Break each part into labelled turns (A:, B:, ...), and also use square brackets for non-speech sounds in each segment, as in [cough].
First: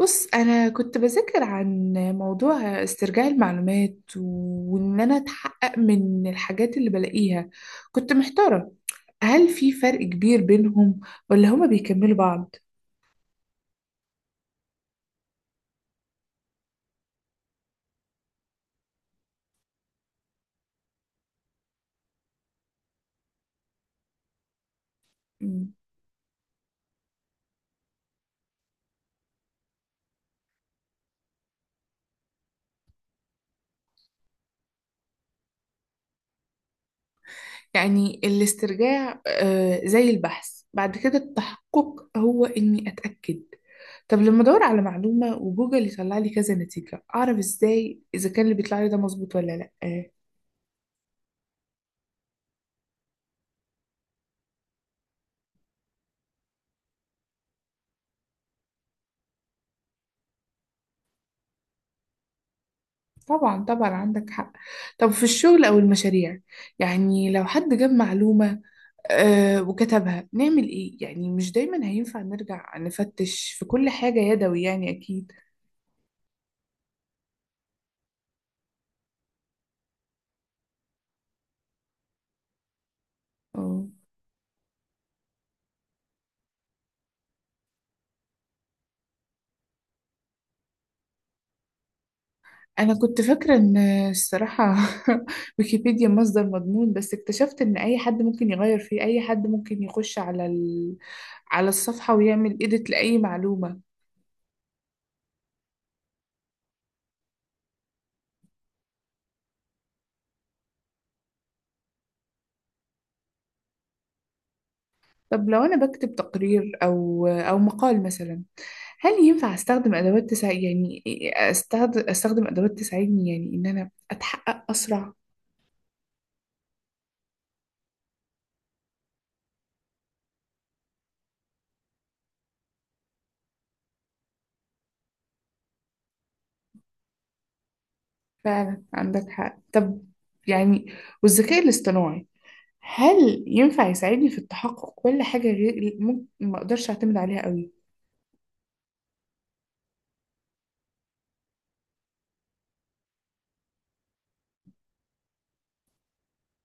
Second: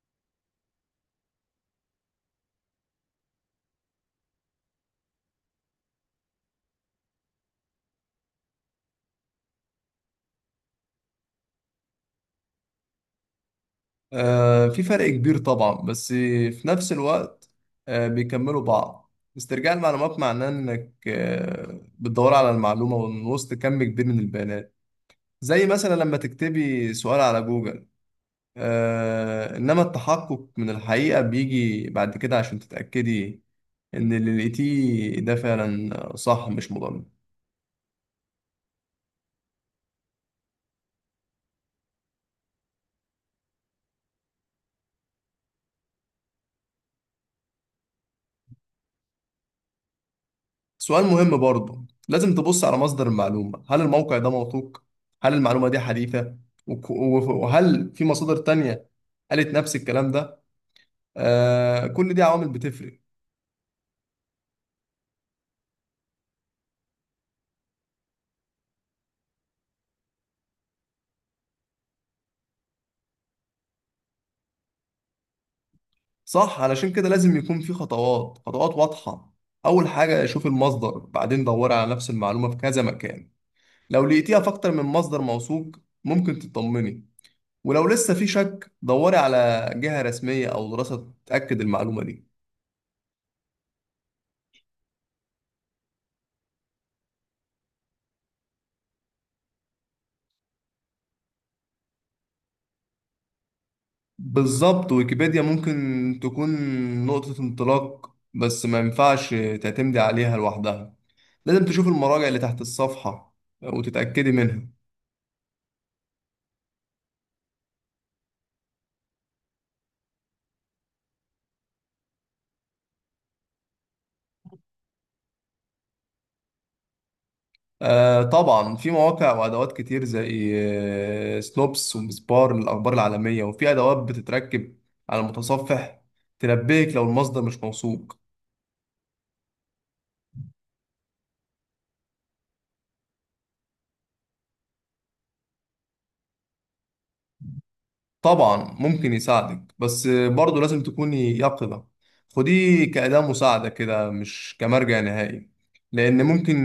A: بص، أنا كنت بذاكر عن موضوع استرجاع المعلومات وإن أنا أتحقق من الحاجات اللي بلاقيها. كنت محتارة، هل في فرق كبير بينهم ولا هما بيكملوا بعض؟
B: في فرق كبير طبعا، بس في نفس الوقت بيكملوا بعض. استرجاع المعلومات معناه انك بتدور على المعلومة من وسط كم كبير من البيانات، زي
A: مم.
B: مثلا لما تكتبي سؤال على جوجل. انما التحقق من الحقيقة بيجي بعد كده عشان تتأكدي ان اللي لقيتيه ده فعلا صح، مش مضمون.
A: يعني الاسترجاع آه زي البحث، بعد كده التحقق هو إني أتأكد. طب لما أدور على معلومة وجوجل يطلع لي كذا نتيجة، أعرف إزاي إذا كان اللي بيطلع لي ده مظبوط ولا لأ؟
B: سؤال مهم برضه، لازم تبص على مصدر المعلومة. هل الموقع ده موثوق؟ هل المعلومة دي حديثة؟ وهل في مصادر تانية قالت نفس الكلام ده؟ آه، كل دي عوامل بتفرق.
A: طبعا طبعا، عندك حق. طب في الشغل أو المشاريع، يعني لو حد جاب معلومة وكتبها، نعمل إيه؟ يعني مش دايما هينفع نرجع نفتش في كل حاجة يدوي، يعني أكيد.
B: صح، علشان كده لازم يكون في خطوات واضحة. أول حاجة شوف المصدر، بعدين دور على نفس المعلومة في كذا مكان.
A: اه،
B: لو لقيتيها في أكتر من مصدر موثوق، ممكن تطمني. ولو لسه في شك، دوري على جهة رسمية أو دراسة تأكد المعلومة دي.
A: أنا كنت فاكرة إن، الصراحة، [laughs] ويكيبيديا مصدر مضمون، بس اكتشفت إن أي حد ممكن يغير فيه، أي حد ممكن يخش على على الصفحة ويعمل إيديت لأي معلومة.
B: بالظبط، ويكيبيديا ممكن تكون نقطة انطلاق، بس ما ينفعش تعتمدي عليها لوحدها. لازم تشوف المراجع اللي تحت الصفحة وتتأكدي منها.
A: طب لو أنا بكتب تقرير أو مقال مثلا، هل ينفع استخدم ادوات تساعد؟ يعني استخدم ادوات تساعدني يعني ان انا اتحقق اسرع.
B: آه طبعا، في مواقع وأدوات كتير، زي سنوبس ومسبار للأخبار العالمية، وفي أدوات بتتركب على المتصفح تنبهك لو المصدر مش موثوق.
A: فعلا عندك حق. طب يعني، والذكاء الاصطناعي، هل ينفع يساعدني في التحقق، ولا حاجة غير ممكن ما اقدرش اعتمد عليها قوي؟
B: طبعا ممكن يساعدك، بس برضه لازم تكوني يقظة. خديه كأداة مساعدة كده، مش كمرجع نهائي، لأن ممكن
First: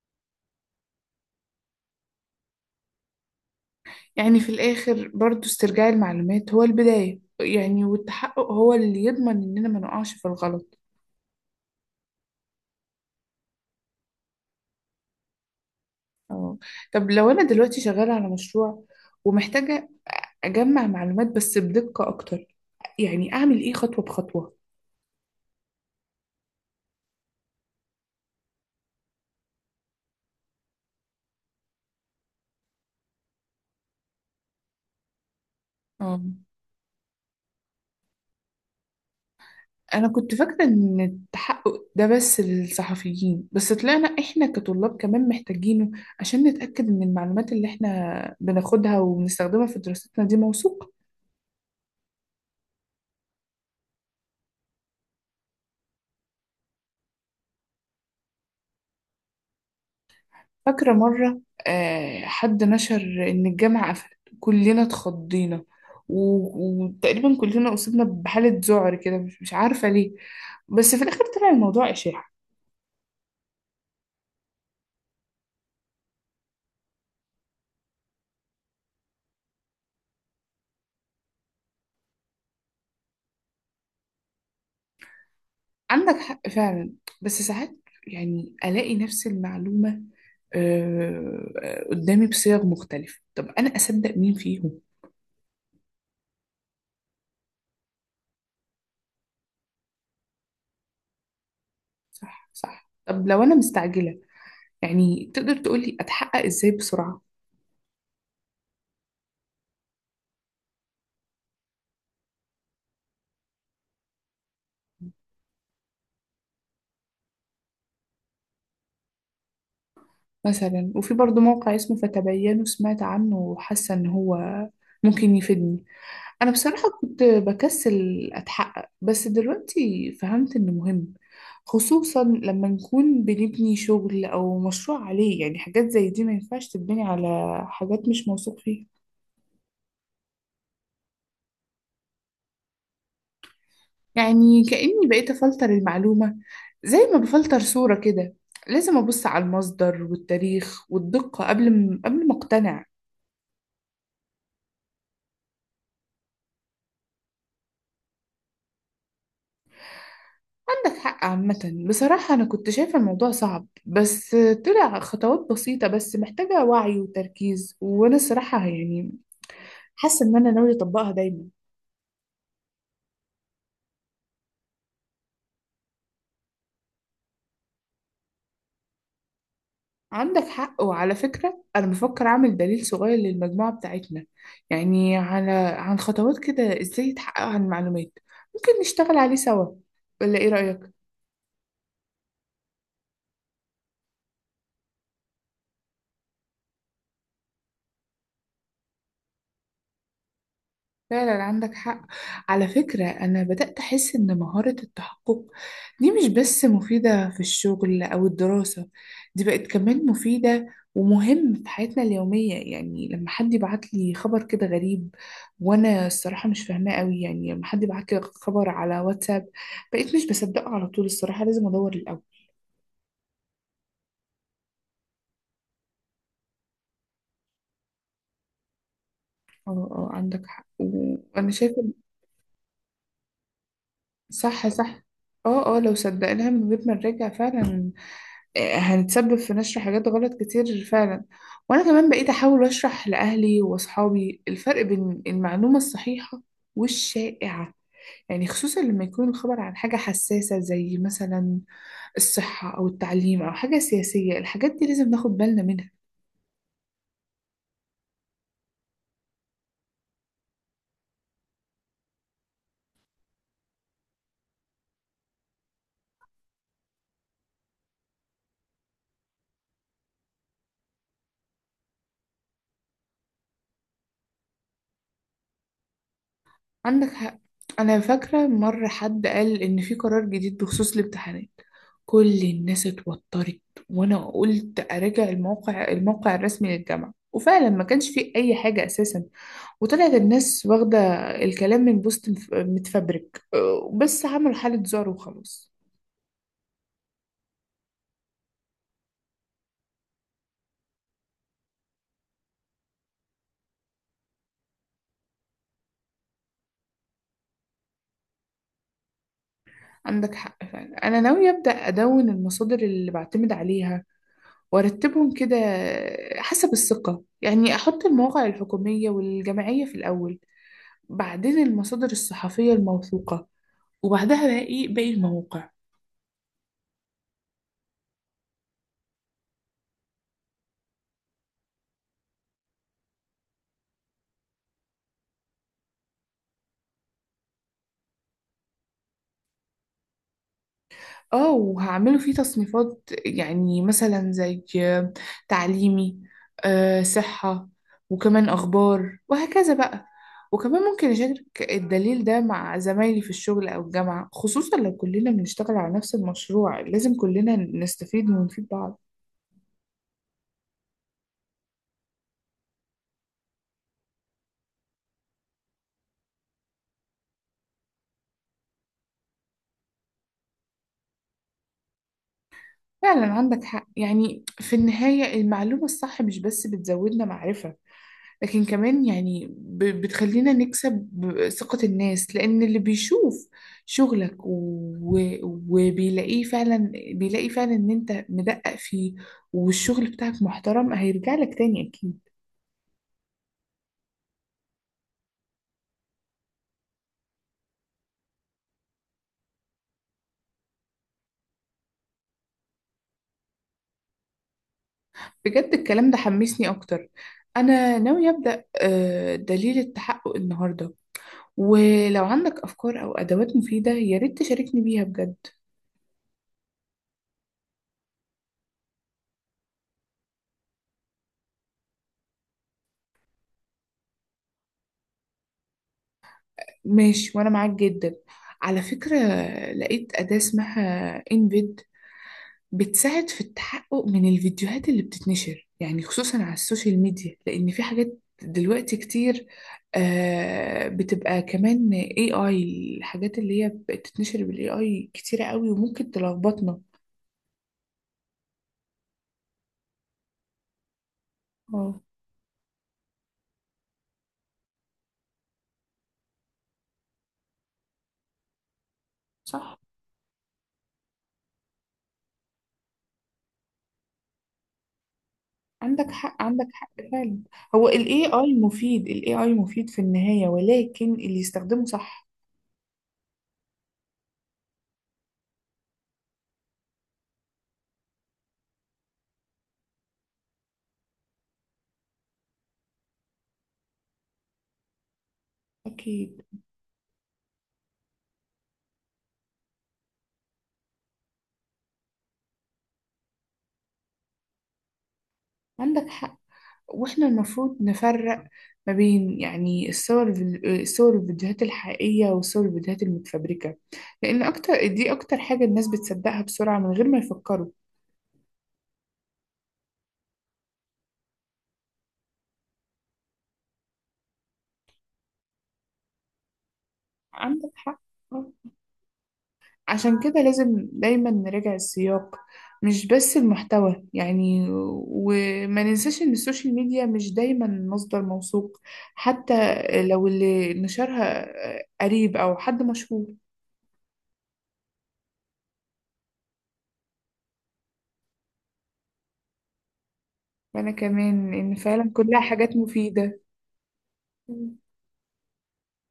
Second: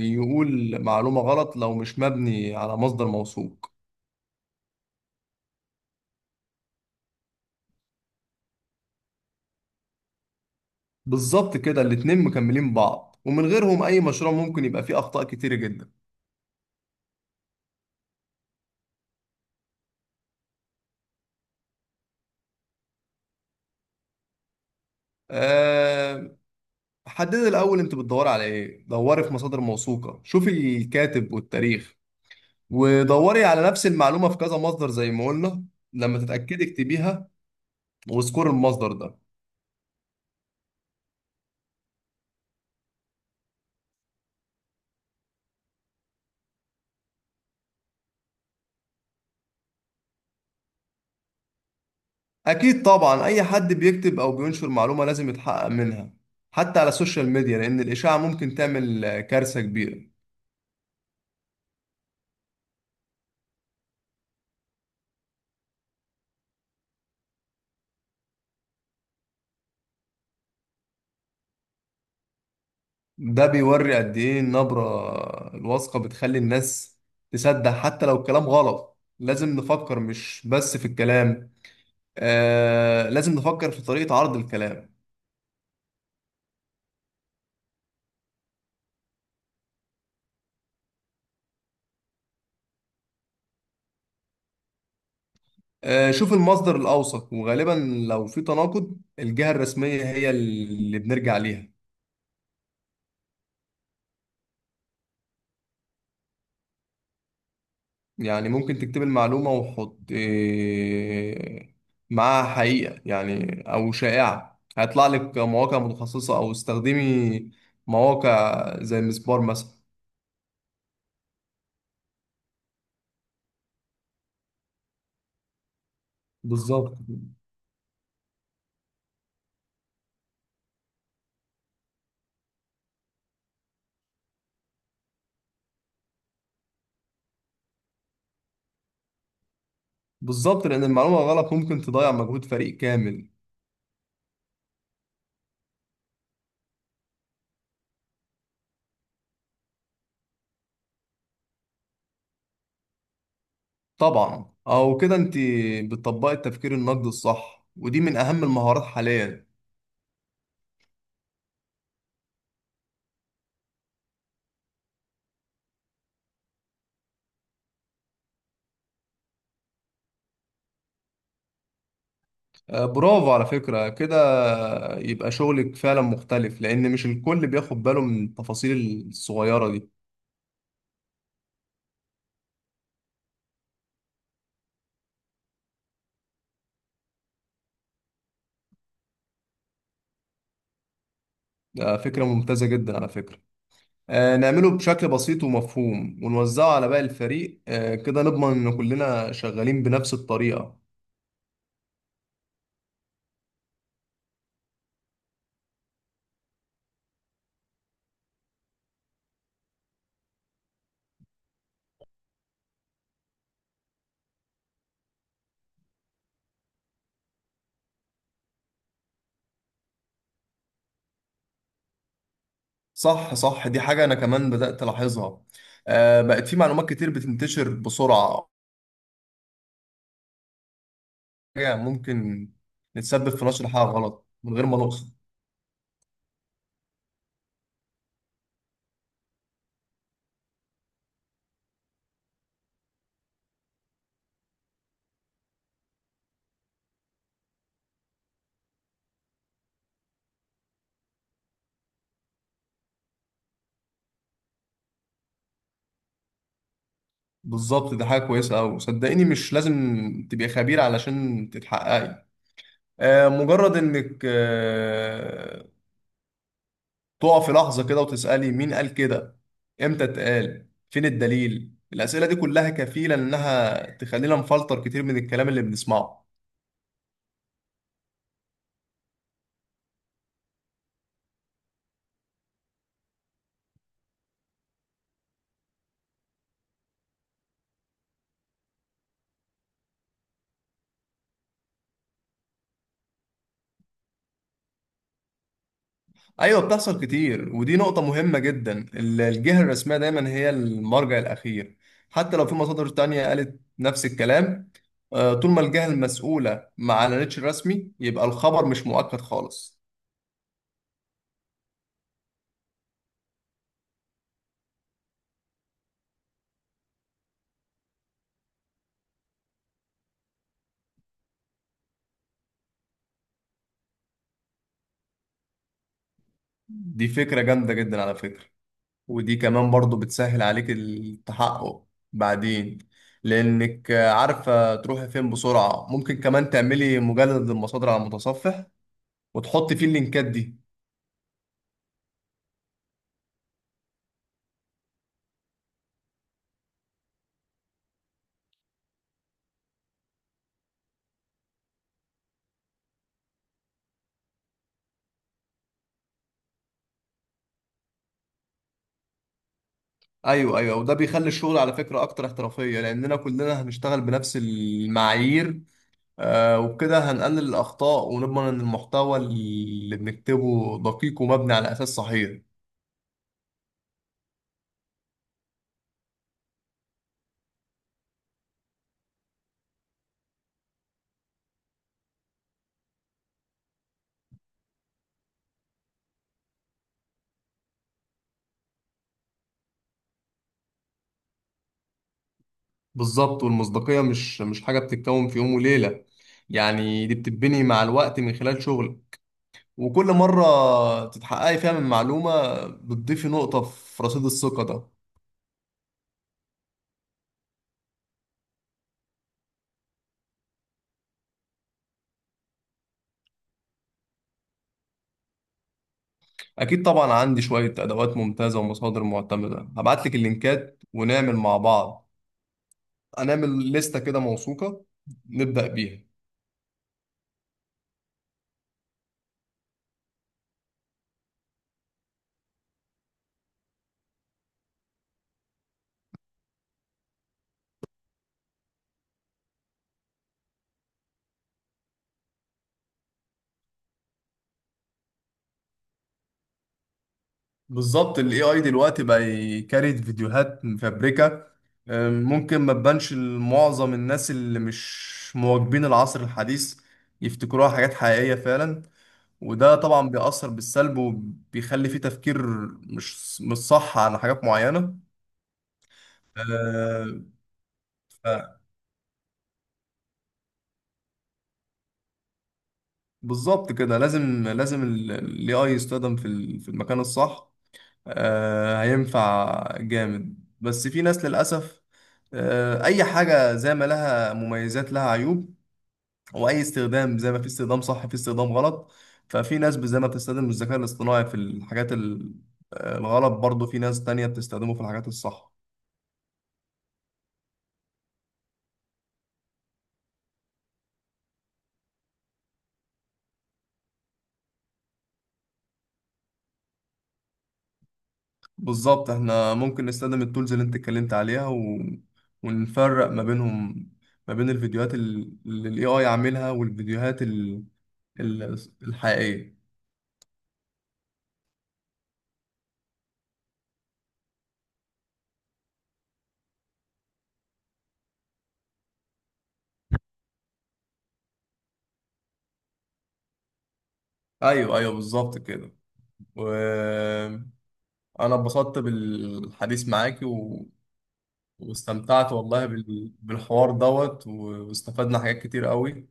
B: يقول معلومة غلط لو مش مبني على مصدر موثوق.
A: يعني في الاخر برضو استرجاع المعلومات هو البداية يعني، والتحقق هو اللي يضمن اننا ما نقعش في الغلط.
B: بالظبط كده، الاتنين مكملين بعض، ومن غيرهم أي مشروع ممكن يبقى فيه أخطاء كتير جدا.
A: اه. طب لو انا دلوقتي شغالة على مشروع ومحتاجة أجمع معلومات بس بدقة أكتر، يعني أعمل إيه خطوة بخطوة؟
B: أه، حددي الأول أنت بتدوري على إيه، دوري في مصادر موثوقة، شوفي الكاتب والتاريخ، ودوري على نفس المعلومة في كذا مصدر زي ما قلنا. لما
A: اه.
B: تتأكدي اكتبيها وذكور المصدر ده.
A: أنا كنت فاكرة إن التحقق ده بس للصحفيين، بس طلعنا إحنا كطلاب كمان محتاجينه، عشان نتأكد إن المعلومات اللي إحنا بناخدها وبنستخدمها في دراستنا دي موثوقة.
B: اكيد طبعا، اي حد بيكتب او بينشر معلومة لازم يتحقق منها، حتى على السوشيال ميديا، لان الاشاعة ممكن تعمل كارثة كبيرة.
A: فاكرة مرة آه حد نشر إن الجامعة قفلت، كلنا اتخضينا، وتقريبا كلنا أصبنا بحالة ذعر كده، مش عارفة ليه. بس في الآخر طلع الموضوع إشاعة.
B: ده بيوري قد ايه النبرة الواثقة بتخلي الناس تصدق حتى لو الكلام غلط. لازم نفكر مش بس في الكلام، آه، لازم نفكر في طريقة عرض الكلام.
A: عندك حق فعلا. بس ساعات يعني ألاقي نفس المعلومة، قدامي بصيغ مختلفة، طب أنا أصدق مين فيهم؟
B: آه، شوف المصدر الأوثق، وغالبا لو في تناقض الجهة الرسمية هي اللي بنرجع ليها.
A: صح صح. طب لو أنا مستعجلة، يعني تقدر تقولي أتحقق إزاي بسرعة؟
B: يعني ممكن تكتب المعلومة وحط معاها حقيقة يعني أو شائعة، هيطلع لك مواقع متخصصة، أو استخدمي مواقع زي مسبار مثلا.
A: مثلا، وفي برضو موقع اسمه فتبينوا، سمعت عنه وحاسة إن هو ممكن يفيدني. انا بصراحة
B: بالظبط.
A: كنت بكسل اتحقق، بس دلوقتي فهمت انه مهم، خصوصا لما نكون بنبني شغل او مشروع عليه. يعني حاجات زي دي ما ينفعش تتبني على حاجات مش موثوق فيها.
B: بالظبط، لأن المعلومة غلط ممكن تضيع مجهود فريق كامل.
A: يعني كأني بقيت افلتر المعلومة زي ما بفلتر صورة كده، لازم ابص على المصدر والتاريخ والدقة قبل ما اقتنع.
B: طبعا، أو كده أنت بتطبقي التفكير النقدي الصح، ودي من أهم المهارات حاليا.
A: عندك حق. عامة بصراحة أنا كنت شايفة الموضوع صعب، بس طلع خطوات بسيطة، بس محتاجة وعي وتركيز، وأنا الصراحة يعني حاسة إن أنا ناوية أطبقها دايما.
B: برافو على فكرة كده، يبقى شغلك فعلا مختلف، لأن مش الكل بياخد باله من التفاصيل الصغيرة دي.
A: عندك حق. وعلى فكرة أنا بفكر أعمل دليل صغير للمجموعة بتاعتنا، يعني على، عن خطوات كده إزاي يتحقق عن المعلومات، ممكن نشتغل عليه سوا، ولا إيه رأيك؟
B: ده فكرة ممتازة جدا على فكرة. آه، نعمله بشكل بسيط ومفهوم ونوزعه على باقي الفريق، آه كده نضمن إن كلنا شغالين بنفس الطريقة.
A: فعلا عندك حق. على فكرة أنا بدأت أحس إن مهارة التحقق دي مش بس مفيدة في الشغل أو الدراسة، دي بقت كمان مفيدة ومهم في حياتنا اليومية، يعني لما حد يبعت لي خبر كده غريب وأنا الصراحة مش فاهماه قوي، يعني لما حد يبعت لي خبر على واتساب بقيت مش بصدقه على طول، الصراحة لازم أدور الأول.
B: صح، صح، دي حاجة أنا كمان بدأت ألاحظها. آه، بقت في معلومات كتير بتنتشر بسرعة.
A: اه اه عندك حق. وأنا
B: حاجة
A: شايفة
B: ممكن نتسبب في نشر حاجة غلط من غير
A: صح
B: ما
A: صح،
B: نقصد.
A: اه اه، لو صدقناها من غير ما نراجع، فعلا هنتسبب في نشر حاجات غلط كتير فعلا. وانا كمان بقيت احاول اشرح لاهلي واصحابي الفرق بين المعلومة الصحيحة والشائعة، يعني خصوصا لما يكون الخبر عن حاجة حساسة زي مثلا الصحة او التعليم او حاجة سياسية، الحاجات دي لازم ناخد بالنا منها.
B: بالظبط، دي حاجة كويسة أوي. صدقيني مش لازم تبقي خبير علشان تتحققي. مجرد انك تقف في لحظة كده وتسألي مين قال كده، امتى اتقال، فين الدليل. الأسئلة دي كلها كفيلة إنها تخلينا نفلتر كتير من الكلام اللي بنسمعه.
A: عندك حق. انا فاكرة مرة حد قال ان في قرار جديد بخصوص الامتحانات، كل الناس اتوترت، وانا قلت اراجع الموقع الرسمي للجامعة، وفعلا ما كانش فيه اي حاجة اساسا، وطلعت الناس واخدة الكلام من بوست متفبرك، أه، بس عملوا حالة ذعر وخلاص.
B: أيوة، بتحصل كتير، ودي نقطة مهمة جدا. الجهة الرسمية دايما هي المرجع الأخير، حتى لو في مصادر تانية قالت نفس الكلام. طول ما الجهة المسؤولة ما أعلنتش رسمي، يبقى الخبر مش مؤكد خالص.
A: عندك حق فعلا. أنا ناوية أبدأ أدون المصادر اللي بعتمد عليها وأرتبهم كده حسب الثقة، يعني أحط المواقع الحكومية والجمعية في الأول، بعدين المصادر الصحفية الموثوقة، وبعدها باقي المواقع.
B: دي فكرة جامدة جدا على فكرة. ودي كمان برضو بتسهل عليك التحقق بعدين، لأنك عارفة تروحي فين بسرعة. ممكن كمان تعملي مجلد للمصادر على المتصفح وتحطي فيه اللينكات دي.
A: اه وهعمله فيه تصنيفات يعني مثلا زي تعليمي، آه، صحة، وكمان أخبار وهكذا بقى. وكمان ممكن أشارك الدليل ده مع زمايلي في الشغل أو الجامعة، خصوصا لو كلنا بنشتغل على نفس المشروع لازم كلنا نستفيد ونفيد بعض.
B: أيوة، أيوة، وده بيخلي الشغل على فكرة أكتر احترافية، لأننا كلنا هنشتغل بنفس المعايير. آه، وبكده هنقلل الأخطاء ونضمن إن المحتوى اللي بنكتبه دقيق ومبني على أساس صحيح.
A: فعلا عندك حق، يعني في النهاية المعلومة الصح مش بس بتزودنا معرفة، لكن كمان يعني بتخلينا نكسب ثقة الناس، لأن اللي بيشوف شغلك وبيلاقيه فعلا بيلاقي فعلا إن أنت مدقق فيه والشغل بتاعك محترم، هيرجع لك تاني أكيد.
B: بالظبط، والمصداقية مش حاجة بتتكون في يوم وليلة. يعني دي بتتبني مع الوقت من خلال شغل، وكل مرة تتحققي فيها من معلومة بتضيفي نقطة في رصيد الثقة ده.
A: بجد الكلام ده حمسني أكتر، أنا ناوية أبدأ دليل التحقق النهاردة، ولو عندك أفكار أو أدوات مفيدة يا ريت تشاركني بيها بجد.
B: أكيد طبعا، عندي شوية أدوات ممتازة ومصادر معتمدة. هبعتلك اللينكات ونعمل مع بعض. هنعمل لستة كده موثوقة نبدأ بيها.
A: ماشي وأنا معاك جدا. على فكرة لقيت أداة اسمها إنفيد، بتساعد في التحقق من الفيديوهات اللي بتتنشر، يعني خصوصا على السوشيال ميديا، لأن في حاجات دلوقتي كتير آه بتبقى كمان AI. الحاجات اللي هي بتتنشر بال AI كتيرة قوي وممكن تلخبطنا.
B: بالظبط، ال AI دلوقتي بقى يكريت فيديوهات مفبركة.
A: اه
B: ممكن ما تبانش لمعظم الناس اللي مش مواكبين العصر الحديث، يفتكروها حاجات حقيقية فعلا. وده
A: صح.
B: طبعا بيأثر بالسلب، وبيخلي فيه تفكير مش صح على حاجات معينة.
A: عندك حق، عندك حق
B: آه،
A: فعلا. هو ال AI
B: ف-
A: مفيد، في النهاية، ولكن اللي يستخدمه صح.
B: بالظبط كده، لازم ال AI يستخدم في في المكان الصح. آه، هينفع جامد، بس في ناس للأسف. آه، أي حاجة زي ما لها مميزات لها عيوب،
A: أكيد.
B: وأي استخدام زي ما في استخدام صح في استخدام غلط. ففي ناس زي ما بتستخدم الذكاء الاصطناعي في آه، الغلط، برضه في ناس تانية بتستخدمه في الحاجات الصح.
A: عندك حق. واحنا المفروض نفرق ما بين يعني الصور الفيديوهات الحقيقية والصور الفيديوهات المتفبركة، لأن أكتر حاجة الناس بتصدقها بسرعة من غير ما يفكروا.
B: بالظبط، احنا ممكن نستخدم التولز اللي انت اتكلمت عليها ونفرق ما بينهم، ما بين اللي الاي اي عاملها، والفيديوهات
A: عندك حق. آه.
B: ال... الحقيقية.
A: عشان كده لازم دايما نراجع السياق، مش بس المحتوى يعني، وما ننساش إن السوشيال ميديا مش دايما مصدر موثوق، حتى لو اللي نشرها قريب أو حد مشهور.
B: ايوه، ايوه، بالظبط كده. وانا اتبسطت بالحديث معاكي
A: وأنا كمان إن فعلا
B: واستمتعت
A: كلها
B: والله
A: حاجات مفيدة.
B: بالحوار دوت واستفدنا حاجات كتير قوي،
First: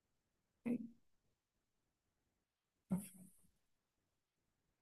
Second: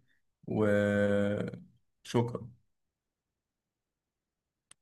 B: وشكرا.